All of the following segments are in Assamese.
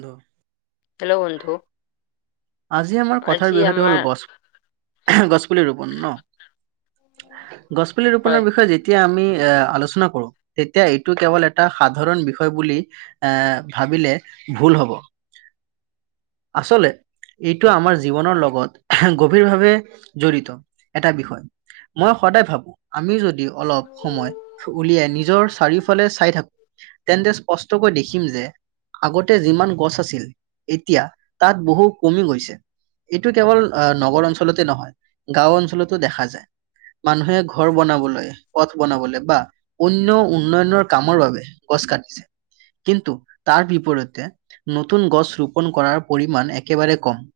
দ হেল্ল' বন্ধু আজি আমাৰ আজি কথাৰ বিষয়টো আমাৰ হ'ল গছ গছপুলি ৰোপন ন গছপুলি হয় ৰোপণৰ বিষয়ে যে যেতিয়া আমি এ আলোচনা কৰো তেতিয়া এইটো কেৱল এটা সাধাৰণ বিষয় বুলি। এ ভাবিলে ভুল হব। আচলে এইটো আমাৰ জীৱনৰ লগত গভীৰভাৱে জড়িত। এটা বিষয় মই সদায় ভাবো আমি যদিও অলপ সময় উলিয়াই নিজৰ চাৰিওফালে চাই থাকো তেন্তে স্পষ্টকৈ দেখিম যে আগতে যিমান গছ আছিল এতিয়া তাত বহু কমি গৈছে এইটো কেৱল নগৰ অঞ্চলতে নহয় গাঁও অঞ্চলতো দেখা যায়। মানুহে ঘৰ বনাবলৈ পথ বনাবলৈ বা অন্য উন্নয়নৰ কামৰ বাবে গছ কাটিছে কিন্তু তাৰ বিপৰীতে নতুন গছ ৰোপন কৰাৰ পৰিমাণ একেবাৰে কম।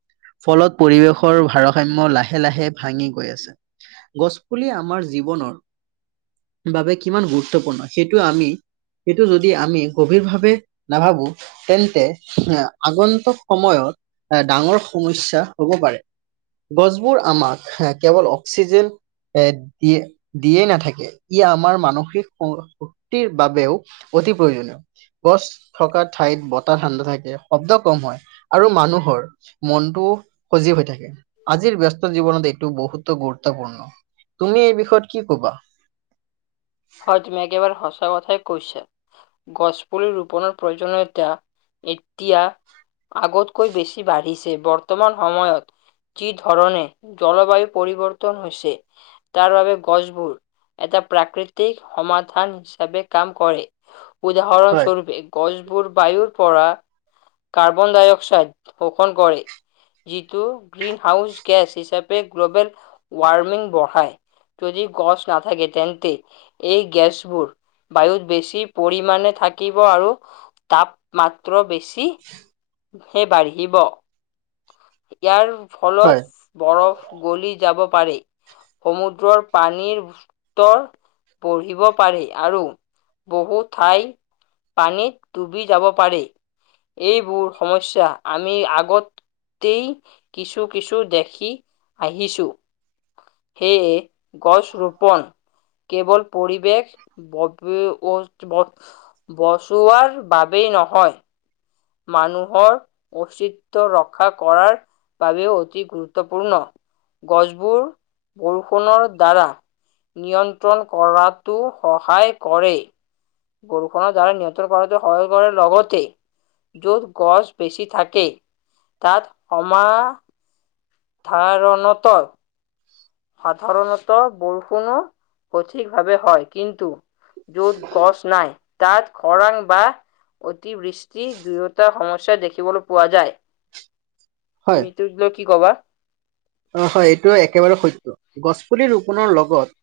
ফলত পৰিৱেশৰ ভাৰসাম্য লাহে লাহে ভাঙি গৈ আছে। গছপুলি আমাৰ জীৱনত বাবে কিমান গুৰুত্বপূৰ্ণ সেইটো আমি। সেইটো যদি আমি গভীৰভাৱে, নাভাবোঁ তেন্তে এয়া আগন্তুক। সময়ত, এ ডাঙৰ সমস্যা হ'ব পাৰে। গছবোৰ আমাক হয় কেৱল অক্সিজেন। এ, দিয়ে দিয়েই নাথাকে, ই আমাৰ মানসিক শ-শক্তিৰ বাবেও। অতি প্ৰয়োজনীয় গছ থকা ঠাইত বতাহ ঠাণ্ডা থাকে শব্দ কম হয়। আৰু মানুহৰ মনটো সজীৱ হৈ থাকে। উম', আজিৰ ব্যস্ত জীৱনত এইটো বহুতো গুৰুত্বপূৰ্ণ, তুমি এই বিষয়ত কি কবা? হয় তুমি একেবাৰে সঁচা কথাই কৈছা। গছপুলি ৰোপণৰ প্ৰয়োজনীয়তা এতিয়া। আগতকৈ বেছি বাঢ়িছে বৰ্তমান সময়ত। যি ধৰণে জলবায়ু পৰিৱৰ্তন হৈছে। তাৰ বাবে গছবোৰ এটা প্ৰাকৃতি প্ৰাকৃতিক সমাধান হিচাপে কাম কৰে হয়, উদাহৰণস্বৰূপে। গছবোৰ বায়ুৰ পৰা কাৰ্বন-ডাই-অক্সাইড শোষণ কৰে। যিটো গ্ৰীণ হাউচ গেচ হিচাপে গ্লোবেল ৱাৰ্মিং বঢ়ায়। যদি গছ নাথাকে তেন্তে। এই গেছবোৰ, বায়ুত বেছি পৰিমাণে থাকিব আৰু। তাপমাত্ৰ বেছি। সে বাঢ়িব, ইয়াৰ ফলত। হয়, বৰফ গলি যাব পাৰি, সমুদ্ৰৰ পানীৰ স্তৰ। পঢ়িব পাৰি আৰু বহু ঠাই। পানীত ডুবি যাব পাৰি, এইবোৰ সমস্যা আমি আগত। তেই কিছু কিছু দেখি আহিছোঁ। সেয়ে গছ ৰোপণ। কেৱল পৰিৱেশ। [unintelligible] বচোৱাৰ বাবেই নহয়। মানুহৰ অস্তিত্ব ৰক্ষা কৰাৰ বাবেও অতি গুৰুত্বপূৰ্ণ। গছবোৰ বৰষুণৰ দ্বাৰা। নিয়ন্ত্ৰণ কৰাতো সহায় কৰে। বৰষুণৰ দ্বাৰা নিয়ন্ত্ৰণ কৰাটো সহায় কৰাৰ লগতে। য'ত গছ বেছি থাকেই, তাত সমা ধাৰণত। সাধাৰণত বৰষুণো সঠিক ভাৱে হয়, কিন্তু। য'ত গছ নাই, তাত খৰাং বা। অতি বৃষ্টি, দুয়োটা সমস্যা দেখিবলৈ পোৱা যায়। হয়, তুমি এইটোক লৈ কি কবা? অ হয়, এইটোয়ে একেবাৰে সত্য, গছপুলি ৰোপণৰ লগত।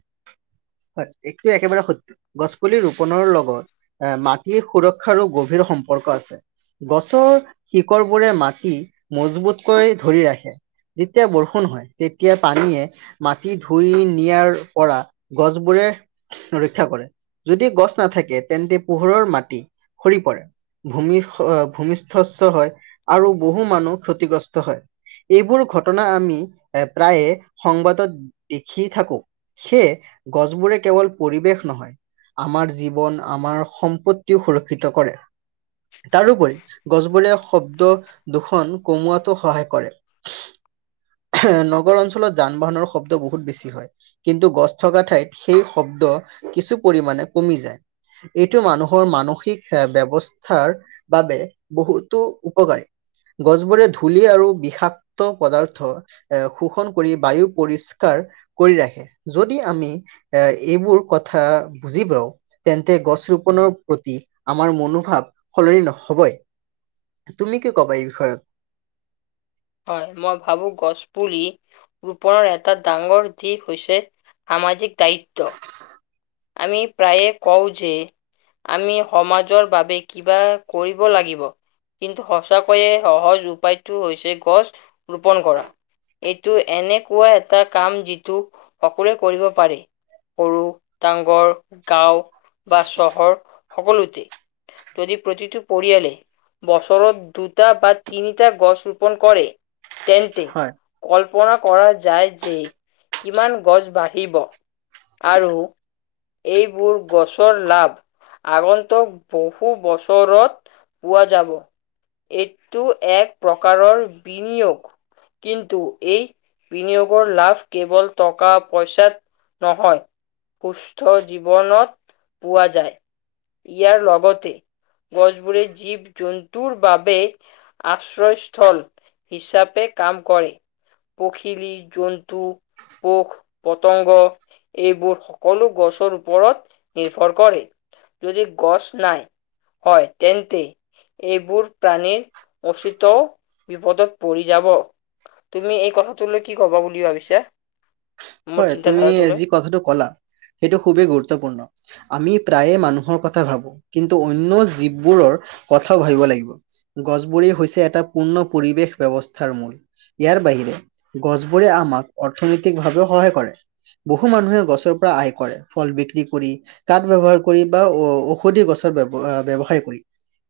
হয়, এইটো একেবাৰে সত্য। গছপুলি ৰোপণৰ লগত, এ মাটিৰ সুৰক্ষাৰো গভীৰ সম্পৰ্ক আছে। গছৰ শিকৰবোৰে মাটি, মজবুতকৈ ধৰি ৰাখে। যেতিয়া বৰষুণ হয়, তেতিয়া পানীয়ে। মাটি ধুই নিয়াৰ পৰা গছবোৰে। ৰক্ষা কৰে, যদি গছ নাথাকে তেন্তে পোহৰৰ মাটি সৰি পৰে। ভূমি অহ', ভূমিষ্ঠস্থ হয়, আৰু বহু মানুহ ক্ষতিগ্ৰস্ত হয়। এইবোৰ ঘটনা আমি, প্ৰায়ে সংবাদত দেখিয়েই থাকোঁ। সেয়ে গছবোৰে কেৱল পৰিৱেশ নহয়। আমাৰ জীৱন, আমাৰ সম্পত্তিও সুৰক্ষিত কৰে। তাৰোপৰি গছবোৰে শব্দ দুখন কমোৱাটো সহায় কৰে। নগৰ অঞ্চলত যান-বাহনৰ শব্দ বহুত বেছি হয়। কিন্তু গছ থকা ঠাইত সেই শব্দ কিছু পৰিমাণে কমি যায়। এইটো মানুহৰ মানসিক অহ, ব্যৱস্থাৰ বাবে বহুতো উপকাৰী, গছবোৰে ধূলি আৰু বিষাক্ত পদাৰ্থ, এ শোষণ কৰি বায়ু পৰিষ্কাৰ কৰি ৰাখে। যদি আমি এ এইবোৰ কথা বুজি পাওঁ। তেন্তে গছ ৰোপনৰ প্ৰতি আমাৰ মনোভাৱ সলনি নহ'বই। তুমি কি ক'বা, এই বিষয়ত? হয়, মই ভাবোঁ গছ পুলি ৰোপনৰ এটা ডাঙৰ দিশ হৈছে সামাজিক দায়িত্ব। [unintelligible] আমি প্ৰায়ে কওঁ যে আমি সমাজৰ বাবে কিবা কৰিব লাগিব। কিন্তু সঁচাকৈয়ে সহজ উপায়টো হৈছে গছ ৰোপন কৰা। এইটো এনেকুৱা এটা কাম যিটো সকলোৱে কৰিব পাৰে, সৰু ডাংঘৰ, গাওঁ বা চহৰ সকলোতে। যদি প্ৰতিটো পৰিয়ালে বছৰত দুটা বা তিনিটা গছ ৰোপন কৰে তেন্তে হয়। কল্পনা কৰা যায় যে কিমান গছ বাঢ়িব আৰু এইবোৰ গছৰ লাভ। আগন্তুক বহু বছৰত পোৱা যাব। এইটো এক প্ৰকাৰৰ বিনিয়োগ। কিন্তু বিনিয়োগৰ লাভ কেবল টকা পইচাত নহয়। সুস্থ জীৱনত পোৱা যায়, ইয়াৰ লগতে গছবোৰে জীৱ-জন্তুৰ বাবে আশ্ৰয়স্থল। হিচাপে কাম কৰে। পখিলি, জন্তু, পোক-পতংগ এইবোৰ সকলো গছৰ ওপৰত নিৰ্ভৰ কৰে, যদি গছ নাই হয়, তেন্তে এইবোৰ প্ৰাণীৰ অচিত বিপদত পৰি যাব। তুমি এই কথাটোলৈ কি কবা বুলি ভাবিছা? মোৰ হয়, তুমি চিন্তাধাৰাটোলৈ যি কথাটো ক'লা সেইটো খুবেই গুৰুত্বপূৰ্ণ। আমি প্ৰায়ে মানুহৰ কথা ভাবোঁ কিন্তু অন্য জীৱবোৰৰ কথাও ভাবিব লাগিব। গছবোৰেই হৈছে এটা পূৰ্ণ পৰিৱেশ ব্যৱস্থাৰ মূল। ইয়াৰ বাহিৰে গছবোৰে আমাক অৰ্থনৈতিকভাৱেও সহায় কৰে। বহু মানুহে গছৰ পৰা আয় কৰে, ফল বিক্ৰী কৰি কাঠ ব্যৱহাৰ কৰি বা ঔ-ঔষধি গছৰ ব্য-ব্যৱসায় কৰি।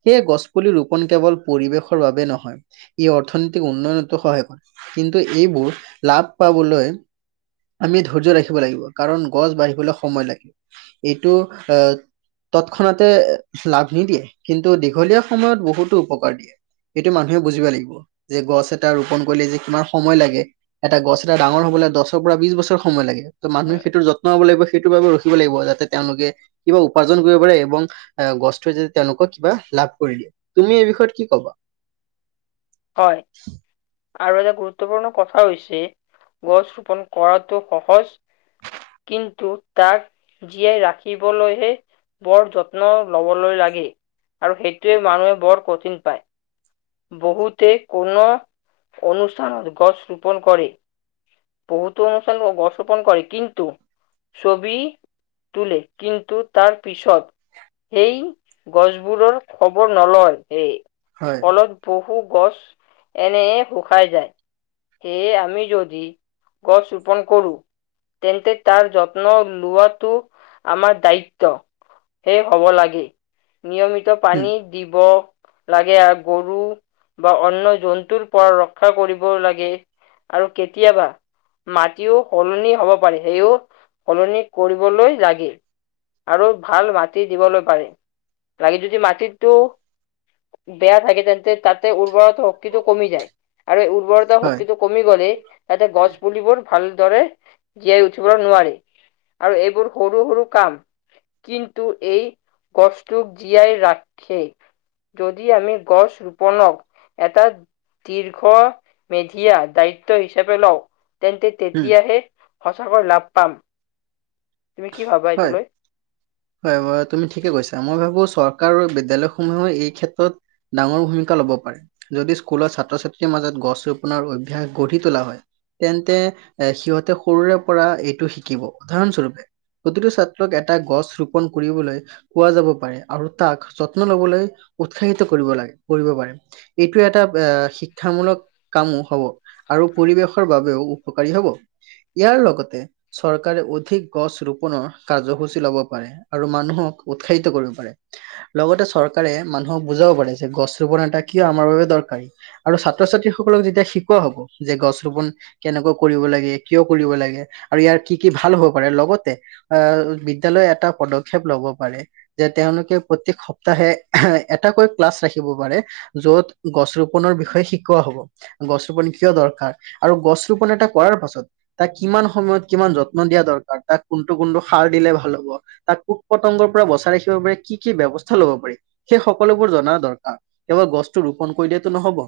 সেয়ে গছ পুলি ৰোপন কেৱল পৰিৱেশৰ বাবে নহয়। ই অৰ্থনীতিক উন্নয়নতো সহায় কৰে কিন্তু এইবোৰ লাভ পাবলৈ আমি ধৈৰ্য ৰাখিব লাগিব কাৰণ গছ বাঢ়িবলৈ সময় লাগি- এইটো আহ তৎক্ষণাতে লাভ নিদিয়ে কিন্তু দীঘলীয়া সময়ত বহুতো উপকাৰ দিয়ে। এইটো মানুহে বুজিবা লাগিব। যে গছ এটা ৰোপন কৰিলে যে কিমান সময় লাগে। এটা গছ এটা ডাঙৰ হবলৈ দচ ৰ পৰা বিছ বছৰ সময় লাগি যা। ত' মানুহে সেইটো যত্ন লব লাগিব। সেইটোৰ বাবে ৰখিব লাগিব, যাতে তেওঁলোকে কিবা উপাৰ্জন কৰিব পাৰে এবং আ গছটোৱে য তেওঁলোকক কিবা লাভ কৰি দিয়ে। তুমি এই বিষয়ত কি কবা? হয়। আৰু এটা গুৰুত্বপূৰ্ণ কথা হৈছে, গছ ৰোপন কৰাটো সহজ কিন্তু তাক জীয়াই ৰাখিবলৈহে বৰ যত্ন লবলৈ লাগে। আৰু সেইটোৱে মানুহে বৰ কঠিন পায়। বহুত তে কোনো অনুষ্ঠানত গছ ৰোপন কৰি বহুতো অনুষ্ঠান গছ ৰোপণ কৰি কিন্তু ছবি তোলে কিন্তু তাৰ পিছত সেই গছবোৰৰ খবৰ নলয়। সেই হয়, ফলত বহু গছ এনে শুকাই যায়। সেয়ে আমি যদি গছ ৰোপন কৰোঁ। তেন্তে তাৰ যত্ন লোৱাটো আমাৰ দায়িত্ব। শেখ হব লাগে। নিয়মিত উম, পানী দিব লাগে আ গৰু বা অন্যয় জন্তুৰ পৰা ৰক্ষা কৰিব লাগে আৰু কেতিয়াবা মাটিও সলনি হব পাৰি। সেইও সলনি কৰিবলৈ লাগে। আৰু ভাল মাটি দিবলৈ পাৰে। লাগি যদি মাটিটো বেয়া থাকে তেন্তে তাতে উৰ্বৰত শক্তিটো কমি যায়, আৰু এই উৰ্বৰতা হয়, শক্তিটো কমি গ'লে তাতে গছ পুলিবোৰ ভালদৰে জীয়াই উঠিব নোৱাৰে। আৰু এইবোৰ সৰু সৰু কাম। কিন্তু এই গছটোক জীয়াই ৰাখে। যদি আমি গছ ৰুপ বলক এটা দীৰ্ঘ মেধিয়া দায়িত্ব হিচাপে লও। তেন্তে উম, তেতিয়াহে সঁচাকৈ লাভ পাম। তুমি কি ভাবা এইটো হয়। লৈ? হয়, বাৱ তুমি ঠিকে কৈছা। মই ভাবো চৰকাৰ আৰু বিদ্যালয়সমূহেও এই ক্ষেত্ৰত ডাঙৰ ভূমিকা লব পাৰে। যদি স্কুলৰ ছাত্ৰ ছাত্ৰীৰ মাজত গছ ৰোপনৰ অভ্যাস গঢ়ি তোলা হয়। তেন্তে এ সিহঁতে সৰুৰে পৰা এইটো শিকিব। উদাহৰণ স্বৰূপে প্ৰতিটো ছাত্ৰক এটা গছ ৰোপন কৰিবলৈ পোৱা যাব পাৰে, আৰু তাক যত্ন লবলৈ উৎসাহিত কৰিব লাগে কৰিব পাৰে। এইটো এটা [unintelligible] শিক্ষামূলক কামো হব, আৰু পৰিৱেশৰ বাবেও উপকাৰী হব। ইয়াৰ লগতে চৰকাৰে অধিক গছ ৰূ পনৰ কাৰ্যসূচী লব পাৰে, আৰু মানুহক উৎসাহিত কৰিব পাৰে। লগতে চৰকাৰে মানুহক বুজাব পাৰে, যে গছ ৰোপন এটা কিয় আমাৰ বাবে দৰকাৰী। আৰু ছাত্ৰ ছাত্ৰীসকলক যেতিয়া শিকোৱা হব যে, গছ ৰোপন কেনেকই কৰিব লাগে, কিয় কৰিব লাগে, আৰু ইয়াৰ কি কি ভাল হব পাৰে, লগতে আহ বিদ্যালয় এটা পদক্ষেপ লব পাৰে। যে তেওঁলোকে প্ৰতেক সপ্তাহে এটাকৈ ক্লাছ ৰাখিব পাৰে। য'ত গছ ৰোপনৰ বিষয়ে শিকোৱা হ'ব। গছ ৰোপন কিয় দৰকাৰ, আৰু গছ ৰোপন এটা কৰাৰ পাছত তাক কিমান সময়ত কিমান যত্ন দিয়া দৰকাৰ তাক কোনটো কোনটো সাৰ দিলে ভাল হ'ব, তাক কূট-পতংগৰ পৰা বচাই ৰাখিব পাৰে কি কি ব্যৱস্থা ল'ব পাৰি। সেই সকলোবোৰ জনা দৰকাৰ, [unintelligible] গছটো ৰোপন কৰিলেতো নহব।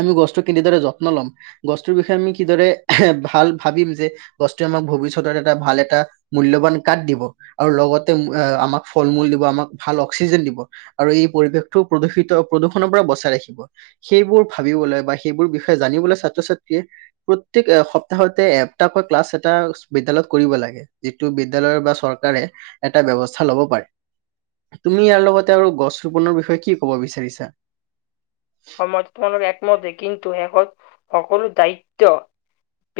আমি গছটো কেনে দৰে যত্ন ল'ম গছটোৰ বিষয়ে আমি কিদৰে [unintelligible] ভাল ভাবিম যে, গছটোৱে আমাক ভৱিষ্যতৰ এটা ভাল এটা মূল্যবান কাঠ দিব, আৰু লগতে আমাক ফল-মূল দিব, আমাক ভাল অক্সিজেন দিব। আৰু এই পৰিৱেশটো প্ৰদূষিত প্ৰদূষণৰ পৰা বচাই ৰাখিব। সেইবোৰ ভাবিবলৈ বা সেইবোৰ বিষয়ে জানিবলৈ ছাত্ৰ-ছাত্ৰীয়ে প্ৰত্যেক এ সপ্তাহতে এটাকৈ ক্লাছ এটা বিদ্যাললয়ত কৰিব লাগে। যিটো বিদ্যালয়ত বা চৰকাৰে এটা ব্যৱস্থা ল'ব পাৰে। তুমি ইয়াৰ লগতে আৰু গছ ৰোপনৰ বিষয়ে কি ক'ব বিচাৰিছা? সময় তোমালোক একমতে, কিন্তু শেষত সকলো দায়িত্ব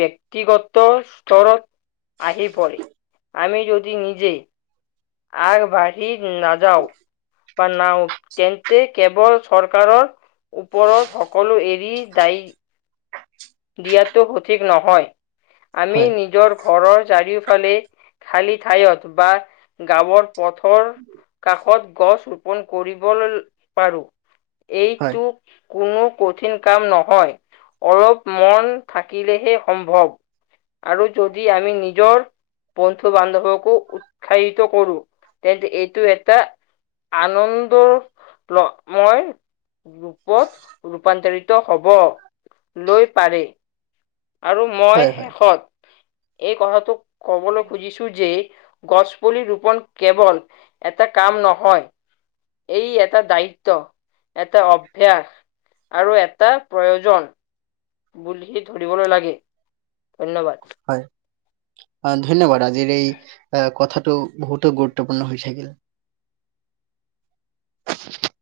ব্যক্তিগত স্তৰত আহি পৰে, আমি যদি নিজে আগ বাঢ়ি নাযাও বা [unintelligible] তেন্তে কেৱল চৰকাৰৰ ওপৰত সকলো এৰি দায়ী দিয়াতো সঠিক নহয়, আমি হয়, নিজৰ ঘৰৰ চাৰিওফালে খালী ঠাইয়ত বা গাঁৱৰ পথৰ কাষত গছ ৰোপন কৰিবলৈ পাৰো। হয়, এইটো কোনো কঠিন কাম নহয়, অলপ মন থাকিলেহে সম্ভৱ, আৰু যদি আমি নিজৰ বন্ধু-বান্ধবকো উৎসাহিত কৰো, [unintelligible] এইটো এটা আনন্দ ল মই ৰূপত ৰূপান্তৰিত হ'বলৈ পাৰে। আৰু মই হয়, হয়, শেষত এই কথাটোক কবলৈ খুজিছো। যে গছপুলি ৰোপন কেৱল এটা কাম নহয় এই এটা দায়িত্ব, এটা অভ্যাস। আৰু এটা প্ৰয়োজন [unintelligible] ধৰিবলৈ লাগে, ধন্যবাদ। হয়। অ', ধন্যবাদ আজিৰ এই কথাটো বহুতো গুৰুত্বপূৰ্ন হৈ থাকিল। [unintelligible]